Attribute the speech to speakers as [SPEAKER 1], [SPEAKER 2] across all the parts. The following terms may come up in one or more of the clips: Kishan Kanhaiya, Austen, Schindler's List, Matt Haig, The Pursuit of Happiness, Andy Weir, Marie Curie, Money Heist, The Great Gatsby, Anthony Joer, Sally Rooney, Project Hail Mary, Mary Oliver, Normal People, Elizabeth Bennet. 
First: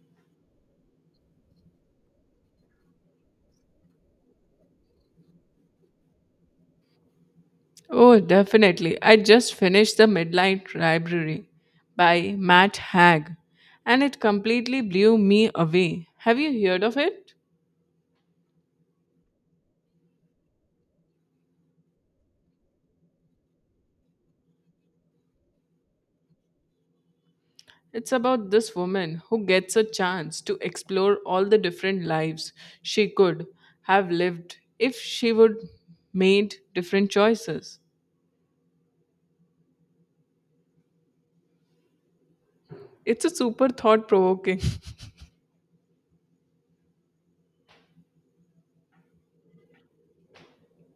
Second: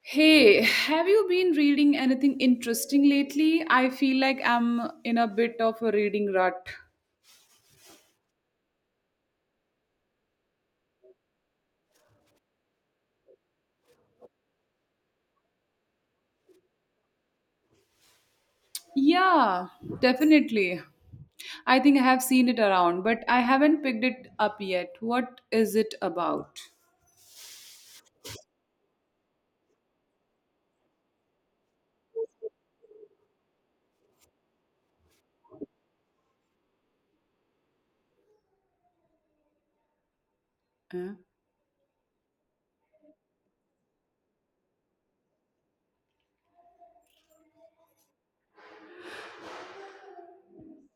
[SPEAKER 1] Hey, have you been reading anything interesting lately? I feel like I'm in a bit of a reading rut.
[SPEAKER 2] Oh, definitely. I just finished The Midnight Library by Matt Haig and it completely blew me away. Have you heard of it?
[SPEAKER 1] Yeah, definitely. I think I have seen it around, but I haven't picked it up yet. What is it about?
[SPEAKER 2] It's about this woman who gets a chance to explore all the different lives she could have lived if she would made different choices.
[SPEAKER 1] Eh?
[SPEAKER 2] It's a super thought provoking.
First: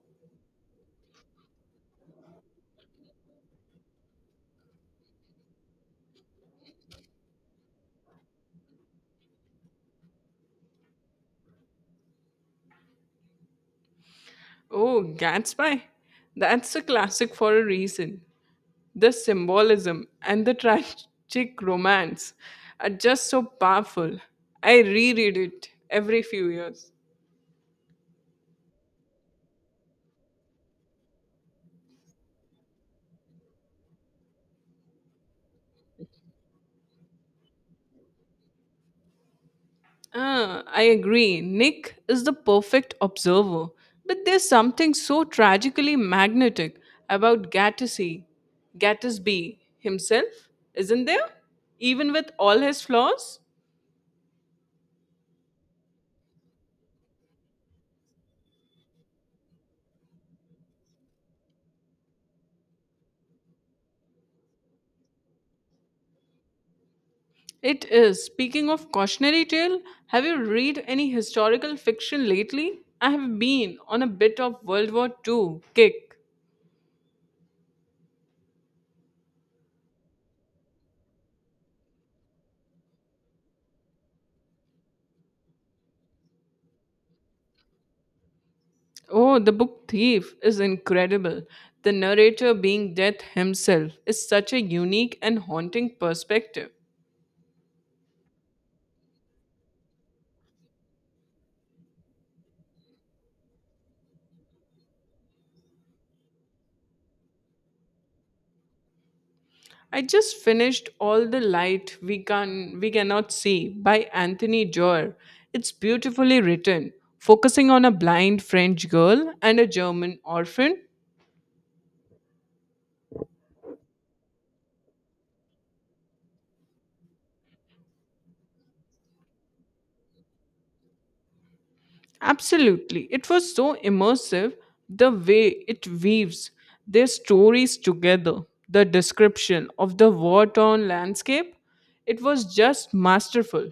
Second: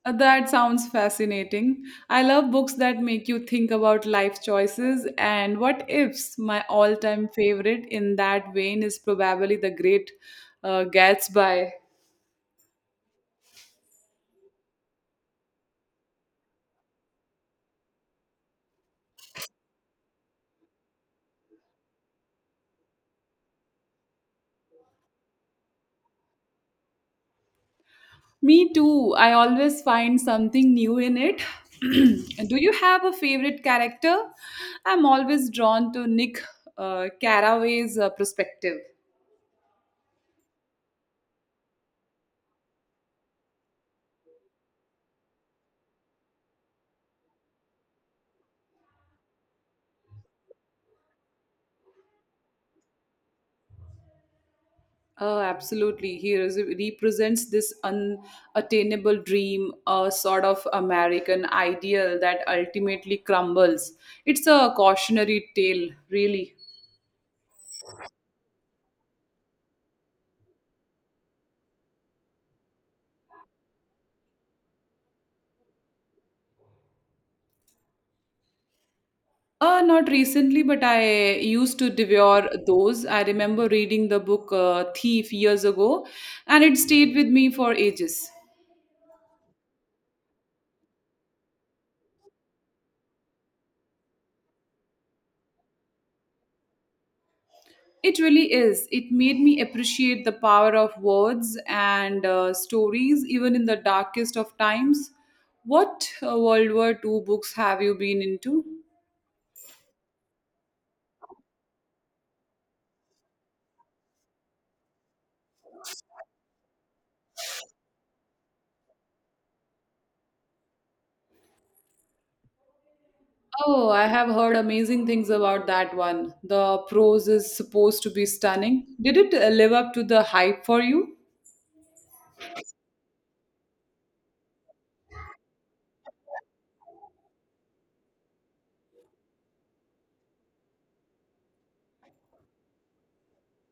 [SPEAKER 1] That sounds fascinating. I love books that make you think about life choices and what ifs. My all time favorite in that vein is probably The Great Gatsby.
[SPEAKER 2] Oh, Gatsby. That's a classic for a reason. The symbolism and the tragic romance are just so powerful. I reread it every few years.
[SPEAKER 1] Me too. I always find something new in it. Do you have a favorite character? I'm always drawn to Nick Carraway's perspective.
[SPEAKER 2] Ah, I agree. Nick is the perfect observer, but there's something so tragically magnetic about Gattacy, Gatsby himself, isn't there? Even with all his flaws?
[SPEAKER 1] Oh, absolutely. He represents this unattainable dream, a sort of American ideal that ultimately crumbles. It's a cautionary tale, really.
[SPEAKER 2] It is. Speaking of cautionary tale, have you read any historical fiction lately? I have been on a bit of World War Two kick.
[SPEAKER 1] Not recently, but I used to devour those. I remember reading the book Thief years ago, and it stayed with me for ages.
[SPEAKER 2] Oh, the book Thief is incredible. The narrator being Death himself is such a unique and haunting perspective.
[SPEAKER 1] It really is. It made me appreciate the power of words and stories, even in the darkest of times. What World War Two books have you been into?
[SPEAKER 2] I just finished All the Light We Cannot See by Anthony Joer. It's beautifully written, focusing on a blind French girl and a German orphan.
[SPEAKER 1] Oh, I have heard amazing things about that one. The prose is supposed to be stunning. Did it live up to the hype for you?
[SPEAKER 2] Absolutely. It was so immersive the way it weaves their stories together, the description of the war torn landscape. It was just masterful.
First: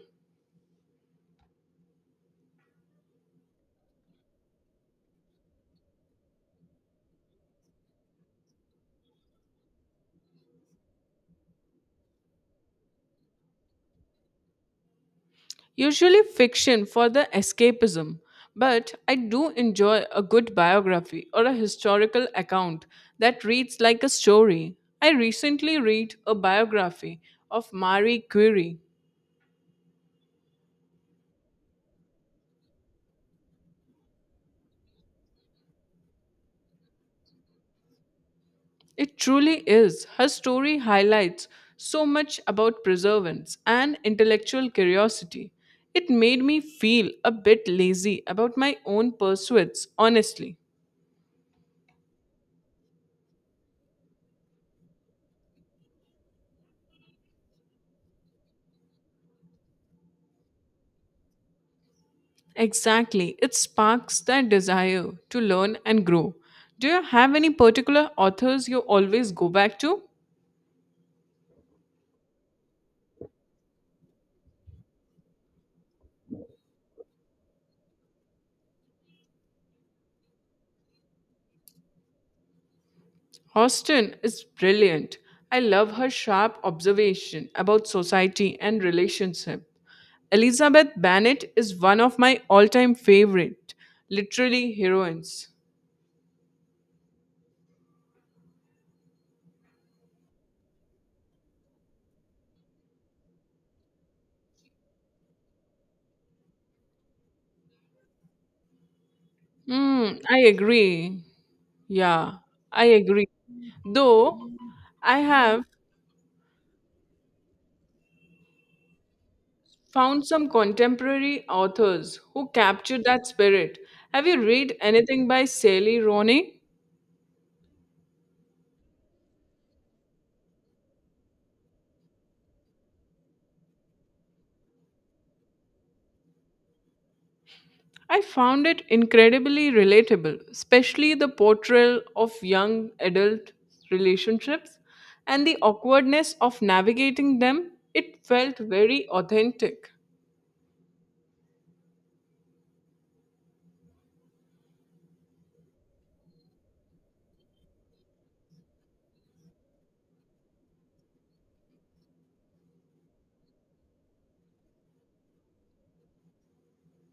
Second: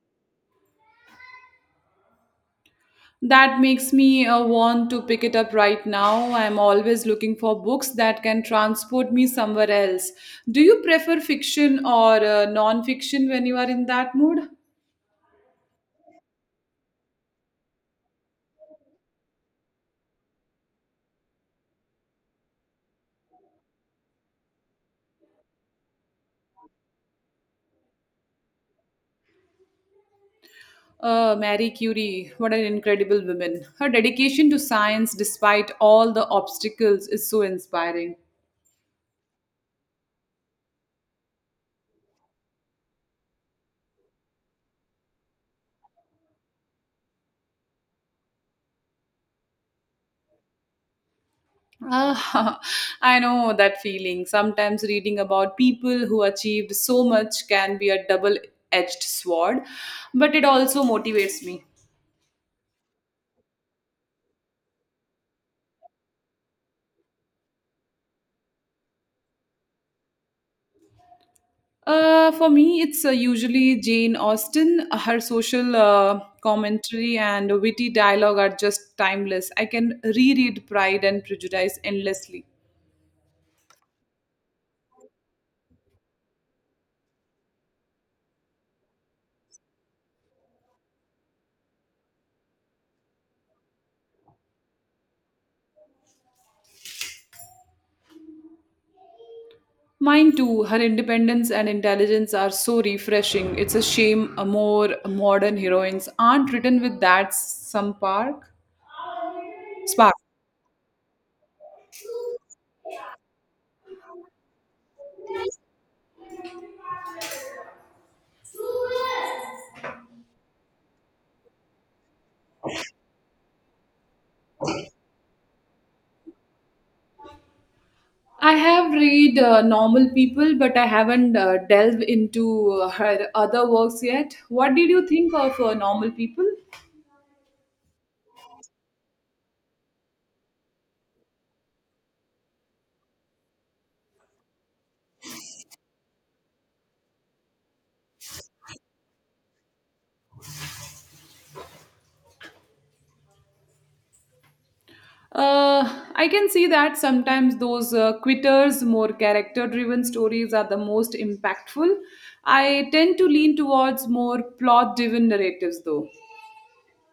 [SPEAKER 1] That makes me want to pick it up right now. I'm always looking for books that can transport me somewhere else. Do you prefer fiction or non fiction when you are in that mood?
[SPEAKER 2] Usually fiction for the escapism, but I do enjoy a good biography or a historical account that reads like a story. I recently read a biography of Marie Curie.
[SPEAKER 1] Marie Curie, what an incredible woman. Her dedication to science, despite all the obstacles, is so inspiring.
[SPEAKER 2] It truly is. Her story highlights so much about perseverance and intellectual curiosity. It made me feel a bit lazy about my own pursuits, honestly.
[SPEAKER 1] Ah, I know that feeling. Sometimes reading about people who achieved so much can be a double edged sword, but it also motivates me.
[SPEAKER 2] Exactly. It sparks that desire to learn and grow. Do you have any particular authors you always go back to?
[SPEAKER 1] For me, it's usually Jane Austen. Her social commentary and witty dialogue are just timeless. I can reread Pride and Prejudice endlessly.
[SPEAKER 2] Austen is brilliant. I love her sharp observation about society and relationship. Elizabeth Bennet is one of my all-time favorite literary heroines.
[SPEAKER 1] Mine too. Her independence and intelligence are so refreshing. It's a shame more modern heroines aren't written with that some park spark.
[SPEAKER 2] Hmm, I agree. Yeah, I agree. Though I have found some contemporary authors who capture that spirit. Have you read anything by Sally Rooney?
[SPEAKER 1] I have read Normal People, but I haven't delved into her other works yet. What did you think of Normal People?
[SPEAKER 2] I found it incredibly relatable, especially the portrayal of young adult relationships and the awkwardness of navigating them. It felt very authentic.
[SPEAKER 1] I can see that sometimes those quitters, more character driven stories are the most impactful. I tend to lean towards more plot driven narratives though.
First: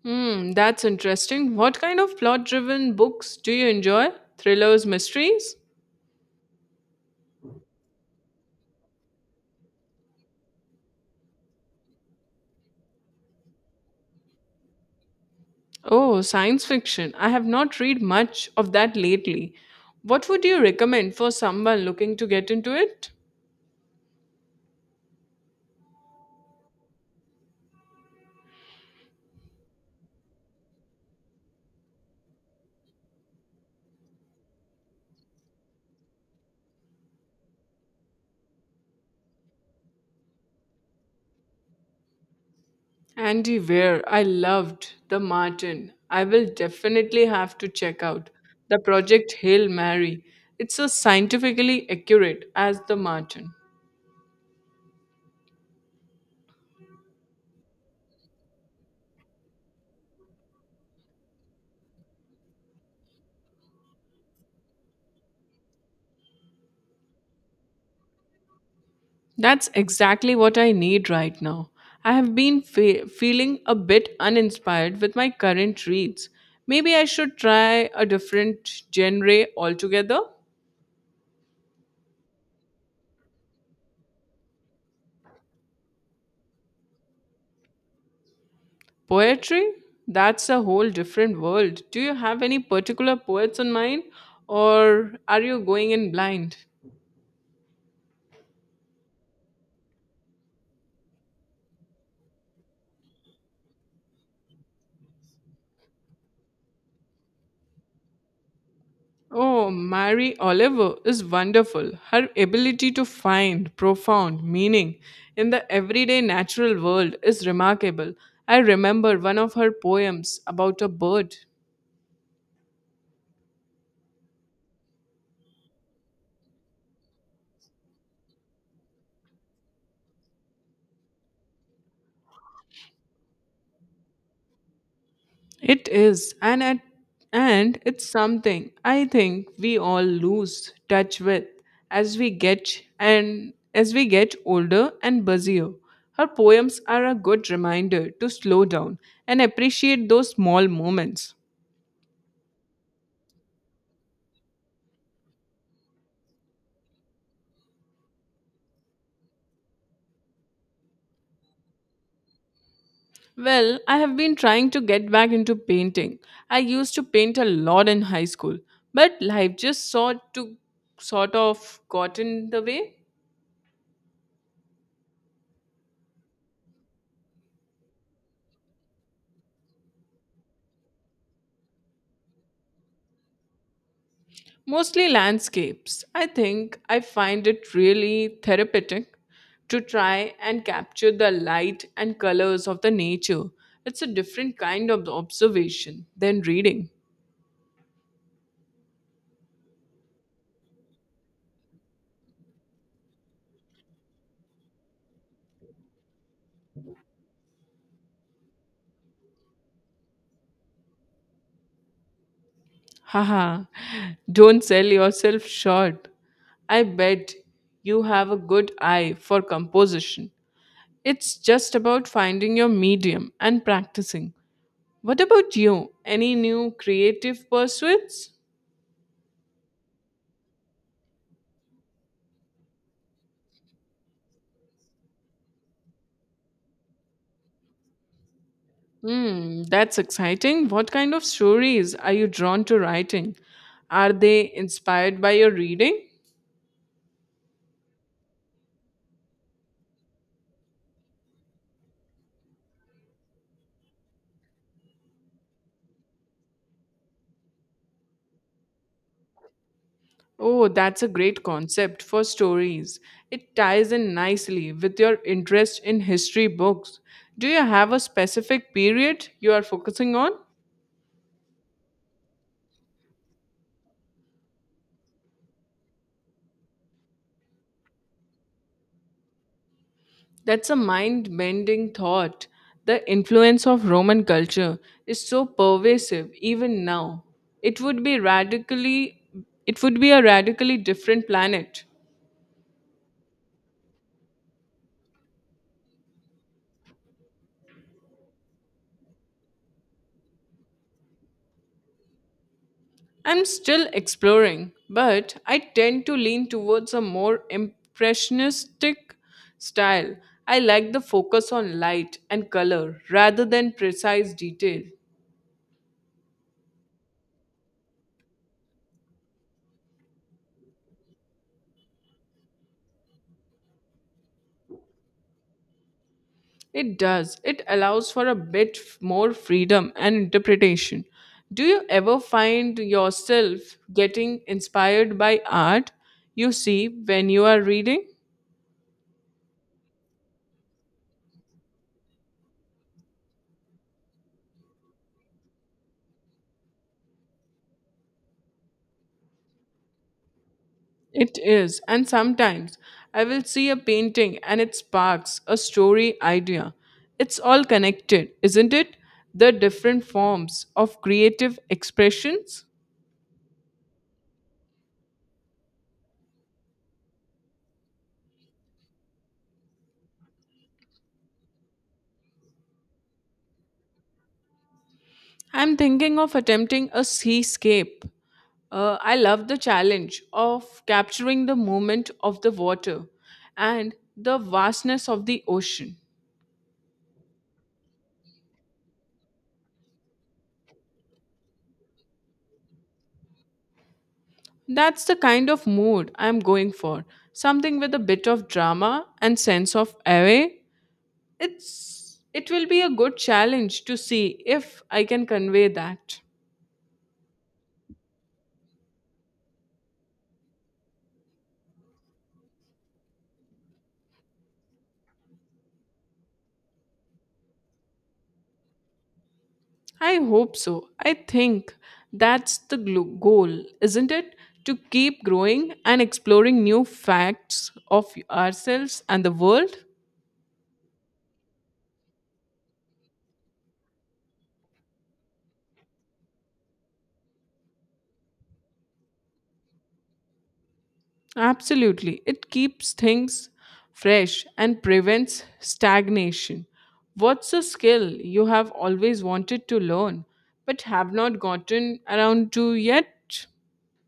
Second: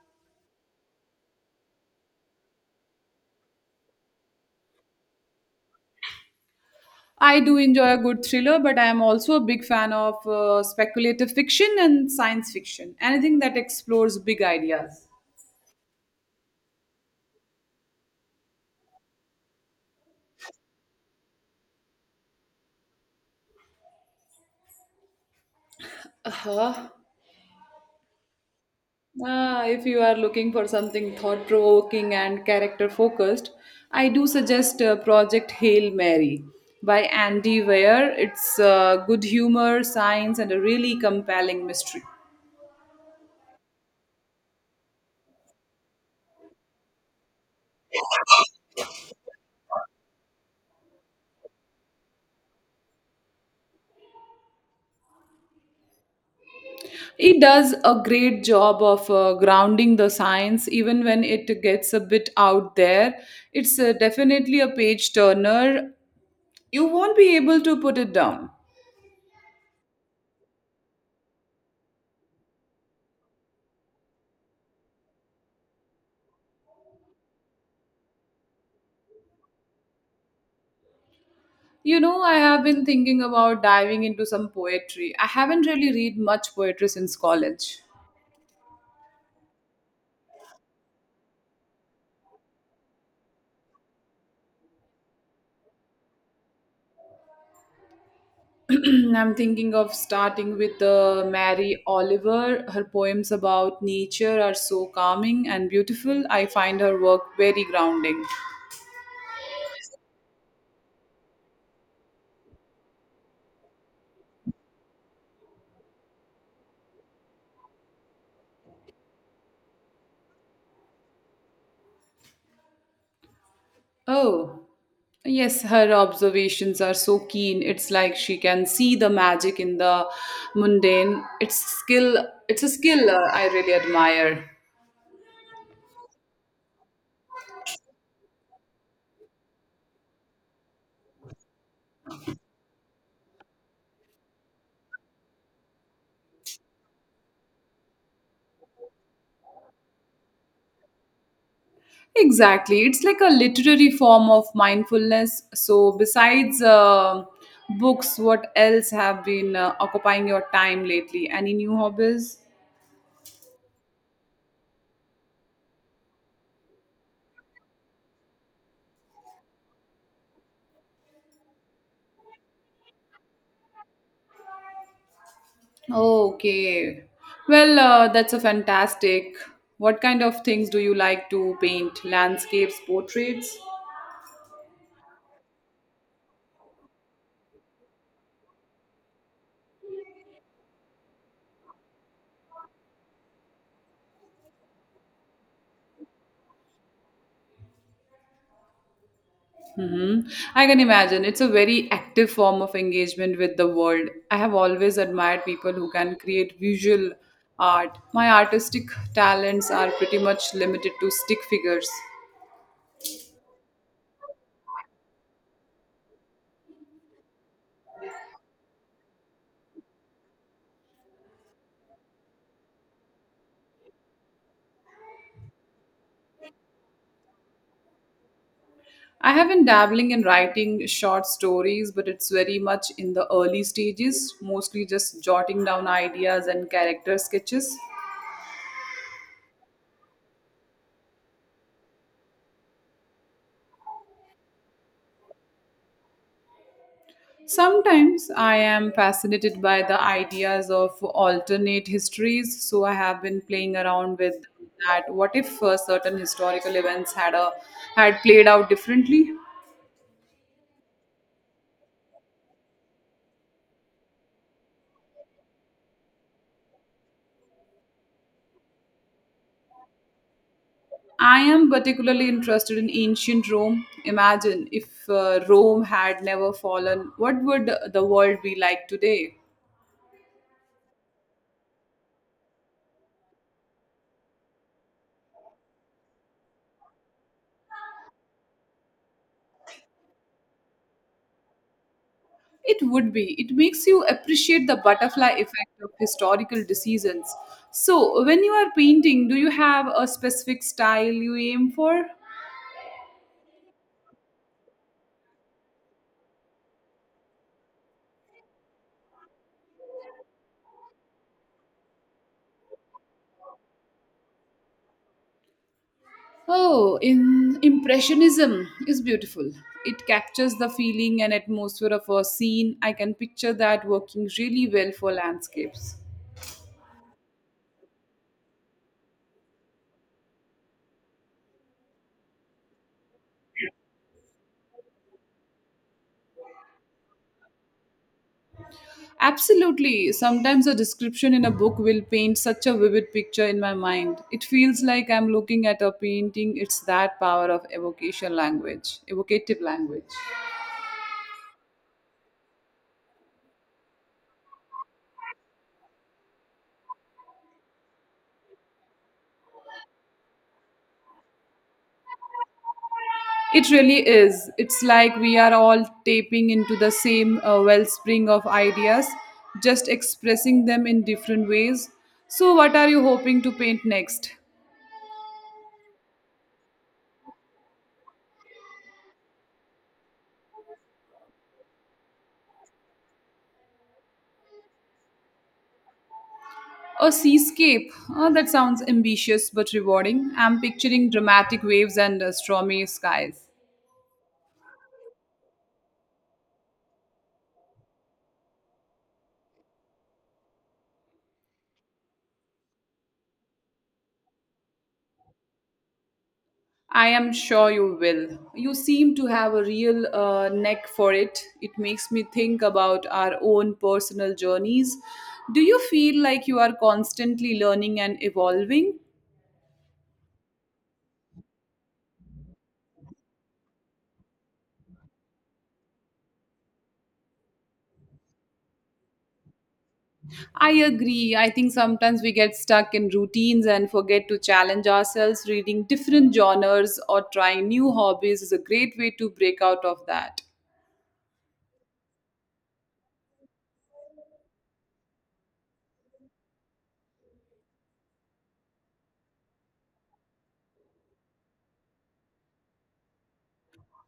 [SPEAKER 2] Hmm, that's interesting. What kind of plot driven books do you enjoy? Thrillers, mysteries?
[SPEAKER 1] I do enjoy a good thriller, but I am also a big fan of speculative fiction and science fiction, anything that explores big ideas.
[SPEAKER 2] Oh, science fiction. I have not read much of that lately. What would you recommend for someone looking to get into it?
[SPEAKER 1] Uh-huh. Ah, if you are looking for something thought provoking and character focused, I do suggest Project Hail Mary by Andy Weir. It's good humor, science, and a really compelling mystery.
[SPEAKER 2] Andy Weir, I loved The Martin. I will definitely have to check out the Project Hail Mary. It's so scientifically accurate as The Martin.
[SPEAKER 1] It does a great job of grounding the science, even when it gets a bit out there. It's definitely a page turner. You won't be able to put it down.
[SPEAKER 2] That's exactly what I need right now. I have been feeling a bit uninspired with my current reads. Maybe I should try a different genre altogether.
[SPEAKER 1] You know, I have been thinking about diving into some poetry. I haven't really read much poetry since college.
[SPEAKER 2] Poetry? That's a whole different world. Do you have any particular poets in mind, or are you going in blind?
[SPEAKER 1] I'm thinking of starting with Mary Oliver. Her poems about nature are so calming and beautiful. I find her work very grounding.
[SPEAKER 2] Oh, Mary Oliver is wonderful. Her ability to find profound meaning in the everyday natural world is remarkable. I remember one of her poems about a bird.
[SPEAKER 1] Oh, yes, her observations are so keen. It's like she can see the magic in the mundane. It's a skill I really admire.
[SPEAKER 2] It is, and it's something I think we all lose touch with as we get older and busier. Her poems are a good reminder to slow down and appreciate those small moments.
[SPEAKER 1] Exactly. It's like a literary form of mindfulness. So, besides books, what else have been occupying your time lately? Any new hobbies?
[SPEAKER 2] Well, I have been trying to get back into painting. I used to paint a lot in high school, but life just sort of got in the way.
[SPEAKER 1] Oh, okay. Well, that's a fantastic. What kind of things do you like to paint? Landscapes, portraits?
[SPEAKER 2] Mostly landscapes. I think I find it really therapeutic to try and capture the light and colors of the nature. It's a different kind of observation than reading.
[SPEAKER 1] Hmm, I can imagine. It's a very active form of engagement with the world. I have always admired people who can create visual art. My artistic talents are pretty much limited to stick figures.
[SPEAKER 2] Haha, don't sell yourself short. I bet you have a good eye for composition. It's just about finding your medium and practicing. What about you? Any new creative pursuits?
[SPEAKER 1] I have been dabbling in writing short stories, but it's very much in the early stages, mostly just jotting down ideas and character sketches.
[SPEAKER 2] Hmm, that's exciting. What kind of stories are you drawn to writing? Are they inspired by your reading?
[SPEAKER 1] Sometimes I am fascinated by the ideas of alternate histories, so I have been playing around with that. What if certain historical events had played out differently?
[SPEAKER 2] Oh, that's a great concept for stories. It ties in nicely with your interest in history books. Do you have a specific period you are focusing on?
[SPEAKER 1] I am particularly interested in ancient Rome. Imagine if Rome had never fallen, what would the world be like today?
[SPEAKER 2] That's a mind bending thought. The influence of Roman culture is so pervasive even now. It would be radically it would be a radically different planet.
[SPEAKER 1] It would be. It makes you appreciate the butterfly effect of historical decisions. So, when you are painting, do you have a specific style you aim for?
[SPEAKER 2] I'm still exploring, but I tend to lean towards a more impressionistic style. I like the focus on light and color rather than precise detail.
[SPEAKER 1] Oh, in impressionism is beautiful. It captures the feeling and atmosphere of a scene. I can picture that working really well for landscapes.
[SPEAKER 2] It does. It allows for a bit more freedom and interpretation. Do you ever find yourself getting inspired by art you see when you are reading?
[SPEAKER 1] Absolutely. Sometimes a description in a book will paint such a vivid picture in my mind. It feels like I'm looking at a painting. It's that power of evocative language.
[SPEAKER 2] It is. And sometimes I will see a painting and it sparks a story idea. It's all connected, isn't it? The different forms of creative expressions.
[SPEAKER 1] It really is. It's like we are all tapping into the same wellspring of ideas, just expressing them in different ways. So, what are you hoping to paint next?
[SPEAKER 2] I'm thinking of attempting a seascape. I love the challenge of capturing the movement of the water and the vastness of the ocean.
[SPEAKER 1] A seascape. Oh, that sounds ambitious but rewarding. I'm picturing dramatic waves and stormy skies.
[SPEAKER 2] That's the kind of mood I'm going for. Something with a bit of drama and sense of awe. It will be a good challenge to see if I can convey that.
[SPEAKER 1] I am sure you will. You seem to have a real neck for it. It makes me think about our own personal journeys. Do you feel like you are constantly learning and evolving?
[SPEAKER 2] I hope so. I think that's the goal, isn't it? To keep growing and exploring new facts of ourselves and the world?
[SPEAKER 1] I agree. I think sometimes we get stuck in routines and forget to challenge ourselves. Reading different genres or trying new hobbies is a great way to break out of that.
[SPEAKER 2] Absolutely. It keeps things fresh and prevents stagnation. What's a skill you have always wanted to learn but have not gotten around to yet?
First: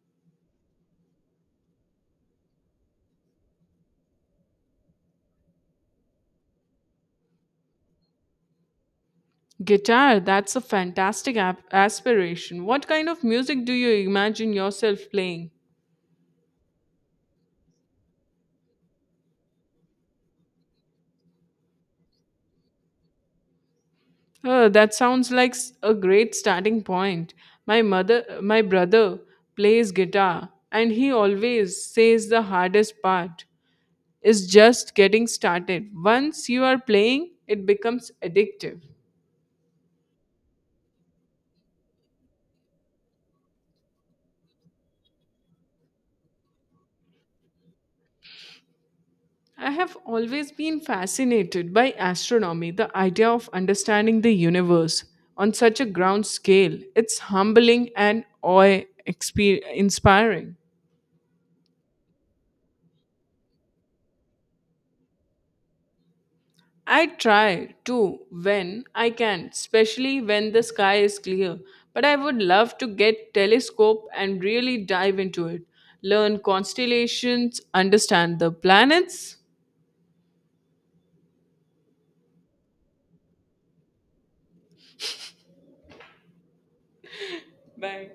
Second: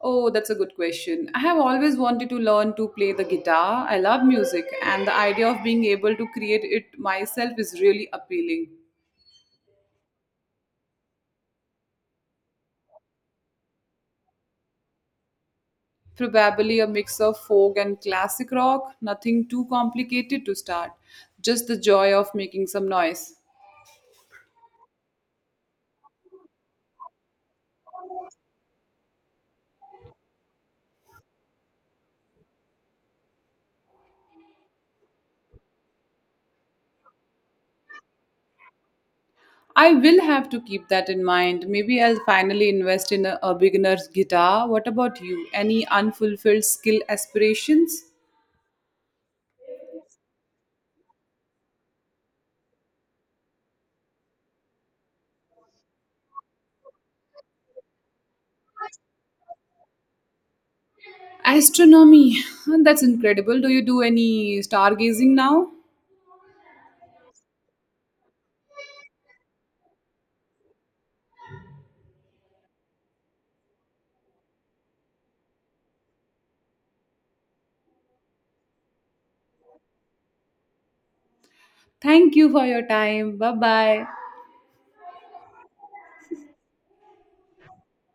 [SPEAKER 1] Oh, that's a good question. I have always wanted to learn to play the guitar. I love music, and the idea of being able to create it myself is really appealing.
[SPEAKER 2] Guitar, that's a fantastic aspiration. What kind of music do you imagine yourself playing?
[SPEAKER 1] Probably a mix of folk and classic rock, nothing too complicated to start, just the joy of making some noise.
[SPEAKER 2] That sounds like a great starting point. My brother plays guitar and he always says the hardest part is just getting started. Once you are playing, it becomes addictive.
[SPEAKER 1] I will have to keep that in mind. Maybe I'll finally invest in a beginner's guitar. What about you? Any unfulfilled skill aspirations?
[SPEAKER 2] I have always been fascinated by astronomy, the idea of understanding the universe on such a ground scale. It's humbling and inspiring.
[SPEAKER 1] Astronomy. That's incredible. Do you do any stargazing now?
[SPEAKER 2] I try to when I can, especially when the sky is clear. But I would love to get telescope and really dive into it, learn constellations, understand the planets.
[SPEAKER 1] Thank you for your time. Bye bye.
[SPEAKER 2] Bye.